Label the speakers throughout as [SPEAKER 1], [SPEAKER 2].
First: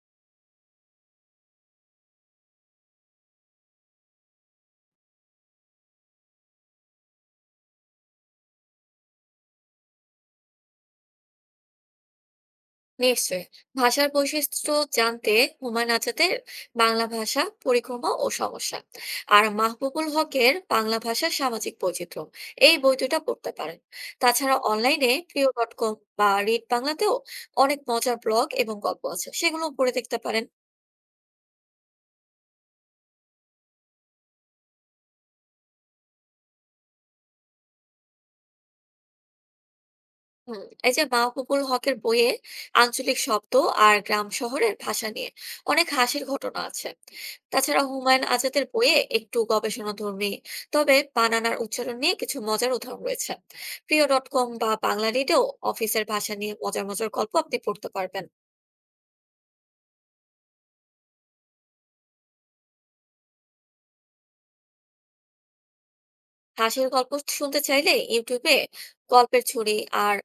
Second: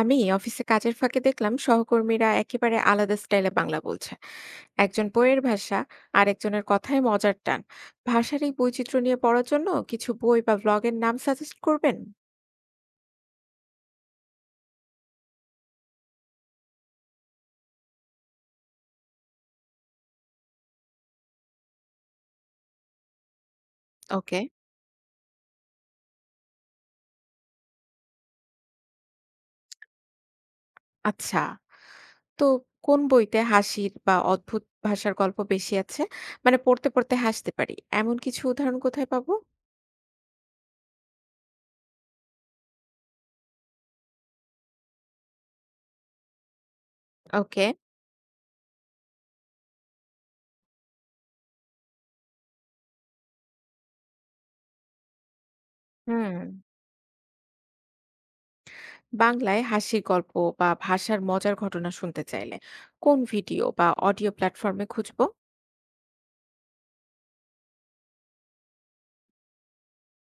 [SPEAKER 1] আমি অফিসে কাজের ফাঁকে দেখলাম সহকর্মীরা একেবারে আলাদা স্টাইলে বাংলা বলছে। একজন বইয়ের ভাষা, আর একজনের কথায় মজার টান। ভাষার এই বৈচিত্র্য নিয়ে পড়ার জন্য কিছু বই বা ব্লগের নাম সাজেস্ট করবেন?
[SPEAKER 2] নিশ্চয়ই। ভাষার বৈশিষ্ট্য জানতে হুমায়ুন আজাদের "বাংলা ভাষা পরিক্রমা ও সমস্যা" আর মাহবুবুল হকের "বাংলা ভাষার সামাজিক বৈচিত্র্য", এই বই দুটো পড়তে পারেন।
[SPEAKER 1] ওকে।
[SPEAKER 2] তাছাড়া অনলাইনে প্রিয় ডট কম বা রিড বাংলাতেও অনেক মজার ব্লগ এবং গল্প আছে, সেগুলো পড়ে দেখতে পারেন।
[SPEAKER 1] আচ্ছা, তো কোন বইতে হাসির বা অদ্ভুত ভাষার গল্প বেশি আছে? মানে পড়তে পড়তে হাসতে পারি এমন কিছু উদাহরণ কোথায় পাবো?
[SPEAKER 2] এই যে মাহবুবুল হকের বইয়ে আঞ্চলিক শব্দ আর গ্রাম শহরের ভাষা নিয়ে অনেক হাসির ঘটনা আছে।
[SPEAKER 1] ওকে।
[SPEAKER 2] তাছাড়া হুমায়ুন আজাদের বইয়ে একটু গবেষণাধর্মী, তবে বানানার উচ্চারণ নিয়ে কিছু মজার উদাহরণ রয়েছে। প্রিয় ডট কম বা বাংলা লিডেও অফিসের ভাষা
[SPEAKER 1] হুম।
[SPEAKER 2] নিয়ে মজার মজার গল্প আপনি পড়তে পারবেন।
[SPEAKER 1] বাংলায় হাসির গল্প বা ভাষার মজার ঘটনা শুনতে চাইলে কোন ভিডিও বা অডিও প্ল্যাটফর্মে খুঁজবো?
[SPEAKER 2] হাসির গল্প শুনতে চাইলে ইউটিউবে গল্পের ঝুড়ি আর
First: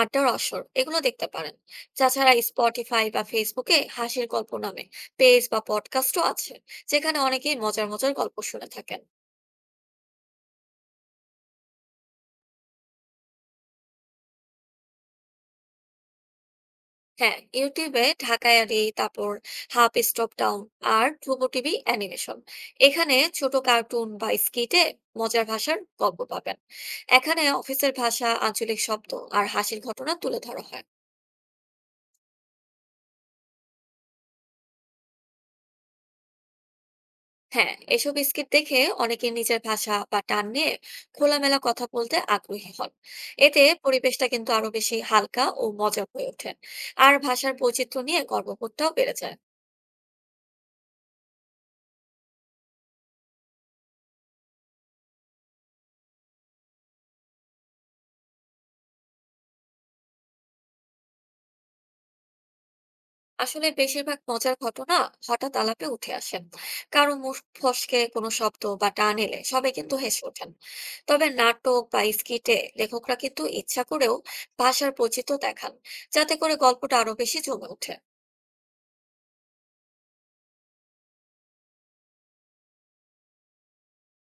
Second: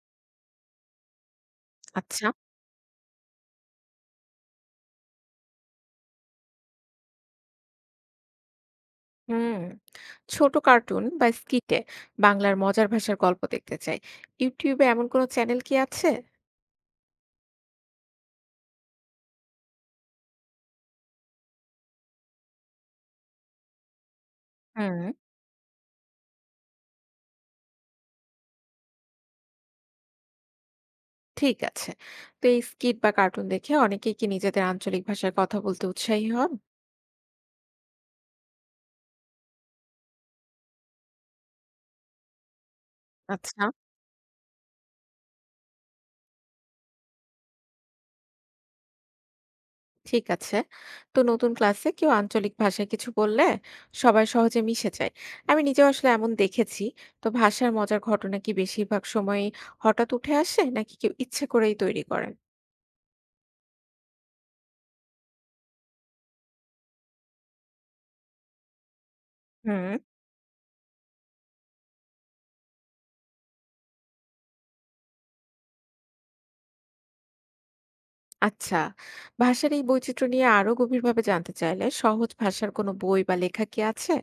[SPEAKER 2] আড্ডার আসর, এগুলো দেখতে পারেন।
[SPEAKER 1] আচ্ছা।
[SPEAKER 2] তাছাড়া স্পটিফাই বা ফেসবুকে হাসির গল্প নামে পেজ বা পডকাস্টও আছে, যেখানে অনেকেই মজার মজার গল্প শুনে থাকেন।
[SPEAKER 1] হুম। ছোট কার্টুন বা স্কিটে বাংলার মজার ভাষার গল্প দেখতে চাই। ইউটিউবে এমন কোনো চ্যানেল কি আছে?
[SPEAKER 2] হ্যাঁ, ইউটিউবে ঢাকায়ারি, তারপর হাফ স্টপ ডাউন আর ধ্রুব টিভি অ্যানিমেশন, এখানে ছোট কার্টুন বা স্কিটে
[SPEAKER 1] হুম।
[SPEAKER 2] মজার ভাষার গল্প পাবেন। এখানে অফিসের ভাষা, আঞ্চলিক শব্দ আর হাসির ঘটনা তুলে ধরা হয়।
[SPEAKER 1] ঠিক আছে, তো এই স্কিট বা কার্টুন দেখে অনেকেই কি নিজেদের আঞ্চলিক ভাষায় কথা বলতে উৎসাহী হন?
[SPEAKER 2] হ্যাঁ, এসব স্কিট দেখে অনেকে নিজের ভাষা বা টান নিয়ে খোলামেলা কথা বলতে আগ্রহী হন। এতে
[SPEAKER 1] আচ্ছা।
[SPEAKER 2] পরিবেশটা কিন্তু আরো বেশি হালকা ও মজার হয়ে ওঠে, আর ভাষার বৈচিত্র্য নিয়ে গর্ববোধটাও বেড়ে যায়।
[SPEAKER 1] ঠিক আছে, তো নতুন ক্লাসে কেউ আঞ্চলিক ভাষায় কিছু বললে সবাই সহজে মিশে যায়। আমি নিজেও আসলে এমন দেখেছি। তো ভাষার মজার ঘটনা কি বেশিরভাগ সময়ই হঠাৎ উঠে আসে, নাকি কেউ ইচ্ছে করেই তৈরি করেন?
[SPEAKER 2] আসলে বেশিরভাগ মজার ঘটনা হঠাৎ আলাপে উঠে আসে। কারো মুখ ফসকে কোনো শব্দ বা টান এলে সবাই কিন্তু
[SPEAKER 1] হুম।
[SPEAKER 2] হেসে ওঠেন। তবে নাটক বা স্কিটে লেখকরা কিন্তু ইচ্ছা করেও ভাষার বৈচিত্র্য দেখান, যাতে করে গল্পটা আরো বেশি জমে ওঠে।
[SPEAKER 1] আচ্ছা। ভাষার এই বৈচিত্র্য নিয়ে আরো গভীরভাবে জানতে চাইলে সহজ ভাষার কোনো বই বা লেখা কি আছে?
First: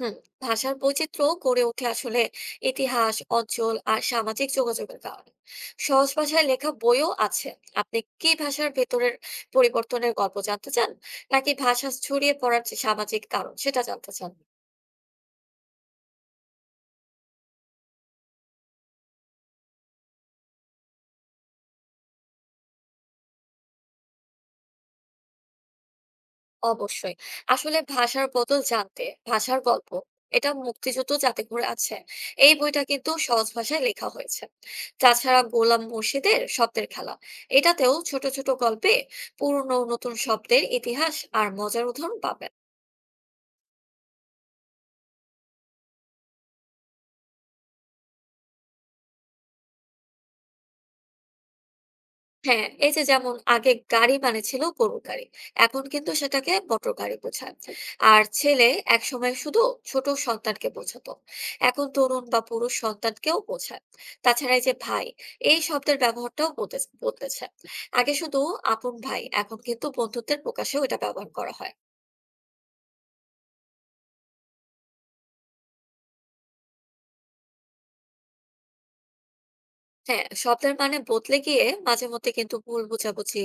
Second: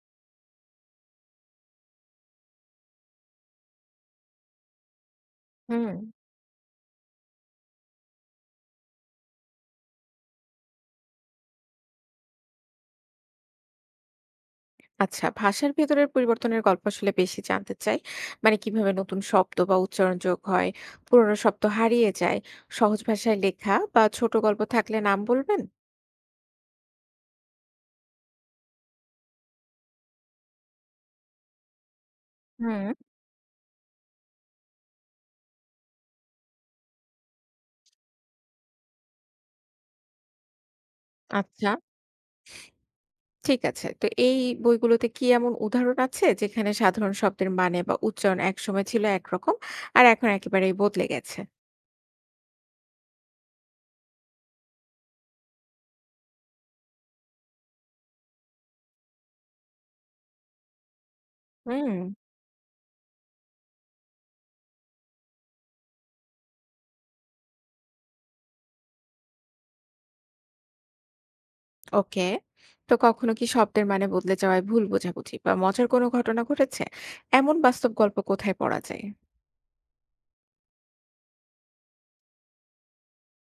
[SPEAKER 2] হুম। ভাষার বৈচিত্র্য গড়ে ওঠে আসলে ইতিহাস, অঞ্চল আর সামাজিক যোগাযোগের কারণে।
[SPEAKER 1] হুম।
[SPEAKER 2] সহজ ভাষায় লেখা বইও আছে। আপনি কি ভাষার ভেতরের পরিবর্তনের গল্প জানতে চান, নাকি ভাষা ছড়িয়ে পড়ার যে সামাজিক কারণ, সেটা জানতে চান?
[SPEAKER 1] আচ্ছা, ভাষার ভেতরের পরিবর্তনের গল্প আসলে বেশি জানতে চাই। মানে কিভাবে নতুন শব্দ বা উচ্চারণ যোগ হয়, পুরনো শব্দ হারিয়ে যায়। সহজ ভাষায় লেখা বা ছোট গল্প থাকলে নাম বলবেন?
[SPEAKER 2] অবশ্যই। আসলে ভাষার বদল জানতে ভাষার গল্প, এটা মুক্তিযুদ্ধ যাতে করে আছে, এই বইটা
[SPEAKER 1] হুম।
[SPEAKER 2] কিন্তু সহজ ভাষায় লেখা হয়েছে। তাছাড়া গোলাম মুর্শিদের শব্দের খেলা, এটাতেও ছোট ছোট গল্পে পুরনো ও নতুন শব্দের ইতিহাস আর
[SPEAKER 1] আচ্ছা,
[SPEAKER 2] মজার উদাহরণ পাবেন।
[SPEAKER 1] ঠিক আছে। তো এই বইগুলোতে কি এমন উদাহরণ আছে যেখানে সাধারণ শব্দের মানে বা উচ্চারণ একসময় ছিল একরকম আর এখন একেবারেই বদলে গেছে?
[SPEAKER 2] হ্যাঁ, এই যে যেমন আগে গাড়ি মানে ছিল গরুর গাড়ি। এখন কিন্তু সেটাকে মোটর গাড়ি বোঝায়। আর ছেলে একসময় শুধু ছোট সন্তানকে বোঝাতো। এখন
[SPEAKER 1] হুম।
[SPEAKER 2] তরুণ বা পুরুষ সন্তানকেও বোঝায়। তাছাড়া এই যে ভাই, এই শব্দের ব্যবহারটাও বদলেছে। আগে শুধু আপন ভাই, এখন কিন্তু বন্ধুত্বের প্রকাশেও এটা ব্যবহার করা হয়।
[SPEAKER 1] ওকে। তো কখনো কি শব্দের মানে বদলে যাওয়ায় ভুল বোঝাবুঝি বা মজার কোনো ঘটনা ঘটেছে? এমন বাস্তব গল্প কোথায় পড়া যায়?
[SPEAKER 2] হ্যাঁ, শব্দের মানে বদলে গিয়ে মাঝে মধ্যে কিন্তু ভুল বোঝাবুঝি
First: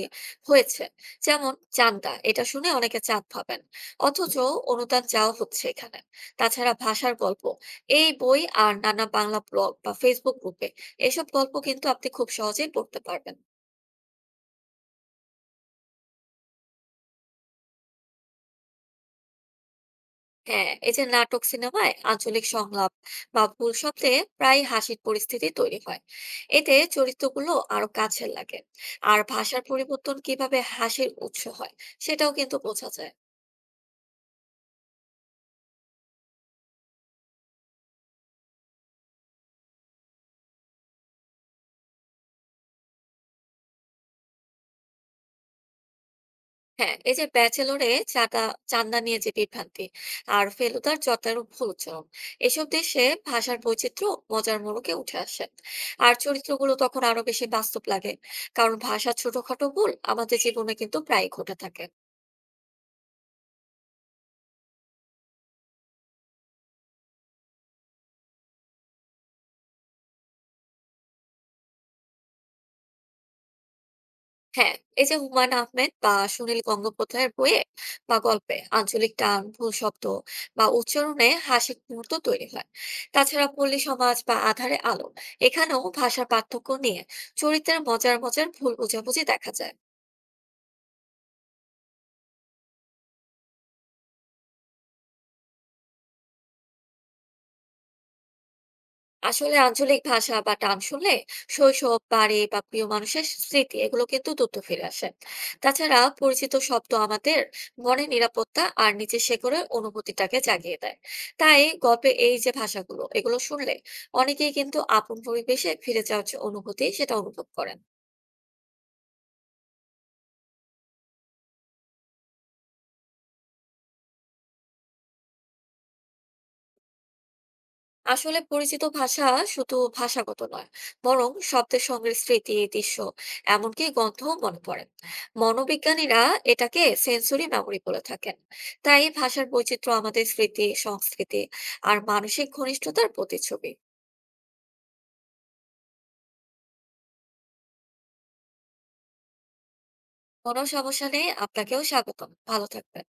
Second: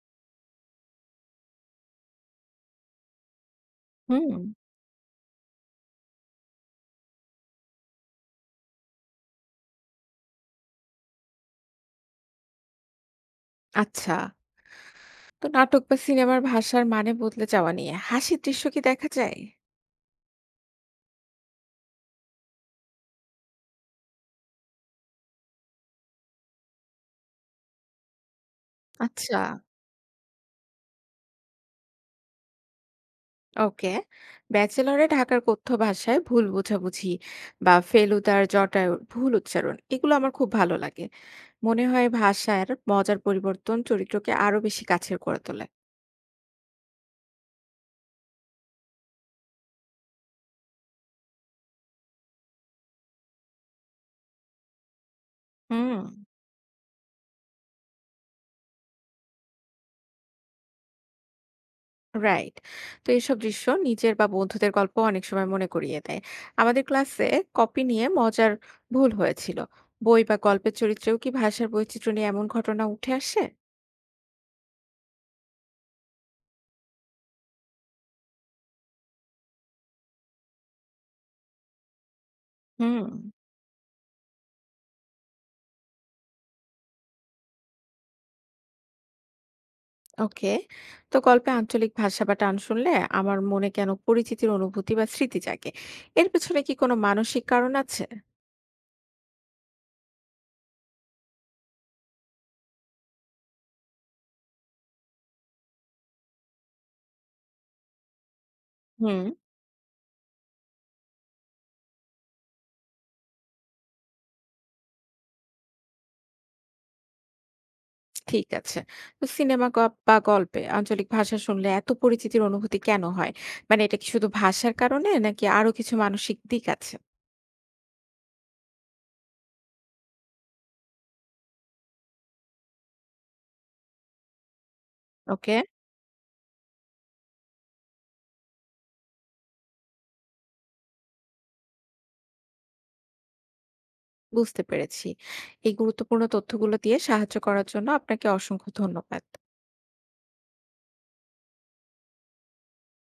[SPEAKER 2] হয়েছে। যেমন চান্দা, এটা শুনে অনেকে চাঁদ ভাবেন,
[SPEAKER 1] হুম।
[SPEAKER 2] অথচ অনুদান চাওয়া হচ্ছে এখানে। তাছাড়া ভাষার গল্প এই বই আর নানা বাংলা ব্লগ বা ফেসবুক গ্রুপে এসব গল্প কিন্তু আপনি খুব সহজেই পড়তে পারবেন।
[SPEAKER 1] আচ্ছা। তো নাটক বা সিনেমার ভাষার মানে বদলে যাওয়া নিয়ে হাসির দৃশ্য কি দেখা যায়?
[SPEAKER 2] হ্যাঁ, এই যে নাটক সিনেমায় আঞ্চলিক সংলাপ বা ভুল শব্দে প্রায় হাসির পরিস্থিতি তৈরি হয়। এতে চরিত্রগুলো আরো কাছের লাগে। আর
[SPEAKER 1] আচ্ছা।
[SPEAKER 2] ভাষার পরিবর্তন কিভাবে হাসির উৎস হয়, সেটাও কিন্তু বোঝা যায়।
[SPEAKER 1] ওকে। ব্যাচেলরে ঢাকার কথ্য ভাষায় ভুল বোঝাবুঝি বা ফেলুদার জটায়ুর ভুল উচ্চারণ এগুলো আমার খুব ভালো লাগে। মনে হয় ভাষার মজার পরিবর্তন চরিত্রকে আরো বেশি কাছের করে তোলে।
[SPEAKER 2] হ্যাঁ, এই যে ব্যাচেলরে চাঁদা চাঁদা নিয়ে যে বিভ্রান্তি আর ফেলুদার যথার ভুল উচ্চারণ, এসব দেশে ভাষার বৈচিত্র্য মজার মোড়কে উঠে আসে।
[SPEAKER 1] হুম।
[SPEAKER 2] আর চরিত্রগুলো তখন আরো বেশি বাস্তব লাগে, কারণ ভাষার ছোটখাটো ভুল আমাদের জীবনে কিন্তু প্রায়ই ঘটে থাকে।
[SPEAKER 1] রাইট। তো এসব দৃশ্য নিজের বা বন্ধুদের গল্প অনেক সময় মনে করিয়ে দেয়। আমাদের ক্লাসে কপি নিয়ে মজার ভুল হয়েছিল। বই বা গল্পের চরিত্রেও কি ভাষার বৈচিত্র্য নিয়ে এমন ঘটনা উঠে আসে?
[SPEAKER 2] হ্যাঁ, এই যে হুমায়ুন আহমেদ বা সুনীল গঙ্গোপাধ্যায়ের বইয়ে বা গল্পে আঞ্চলিক টান, ভুল শব্দ বা উচ্চারণে হাসির মুহূর্ত তৈরি হয়।
[SPEAKER 1] হুম।
[SPEAKER 2] তাছাড়া পল্লী সমাজ বা আঁধারে আলো, এখানেও ভাষার পার্থক্য নিয়ে চরিত্রের মজার মজার ভুল বোঝাবুঝি দেখা যায়।
[SPEAKER 1] ওকে। তো গল্পে আঞ্চলিক ভাষা বা টান শুনলে আমার মনে কেন পরিচিতির অনুভূতি বা স্মৃতি জাগে? এর পেছনে কি কোনো মানসিক কারণ আছে?
[SPEAKER 2] আসলে আঞ্চলিক ভাষা বা টান শুনলে শৈশব, বাড়ি বা প্রিয় মানুষের স্মৃতি, এগুলো কিন্তু দ্রুত ফিরে আসে। তাছাড়া পরিচিত শব্দ আমাদের মনে নিরাপত্তা আর
[SPEAKER 1] হুম।
[SPEAKER 2] নিজের শেকড়ের অনুভূতিটাকে জাগিয়ে দেয়। তাই গল্পে এই যে ভাষাগুলো এগুলো শুনলে অনেকেই কিন্তু আপন পরিবেশে ফিরে যাওয়ার যে অনুভূতি, সেটা অনুভব করেন।
[SPEAKER 1] ঠিক আছে। তো সিনেমা বা গল্পে আঞ্চলিক ভাষা শুনলে এত পরিচিতির অনুভূতি কেন হয়? মানে এটা কি শুধু ভাষার কারণে নাকি আরো কিছু মানসিক দিক আছে?
[SPEAKER 2] আসলে পরিচিত ভাষা শুধু ভাষাগত নয়, বরং শব্দের সঙ্গে স্মৃতি, দৃশ্য, এমনকি গন্ধও মনে পড়ে।
[SPEAKER 1] ওকে।
[SPEAKER 2] মনোবিজ্ঞানীরা এটাকে সেন্সরি মেমোরি বলে থাকেন। তাই ভাষার বৈচিত্র্য আমাদের স্মৃতি, সংস্কৃতি আর মানসিক ঘনিষ্ঠতার প্রতিচ্ছবি।
[SPEAKER 1] বুঝতে পেরেছি। এই গুরুত্বপূর্ণ তথ্যগুলো দিয়ে সাহায্য করার জন্য আপনাকে অসংখ্য ধন্যবাদ।
[SPEAKER 2] কোনো সমস্যা নেই, আপনাকেও স্বাগতম। ভালো থাকবেন।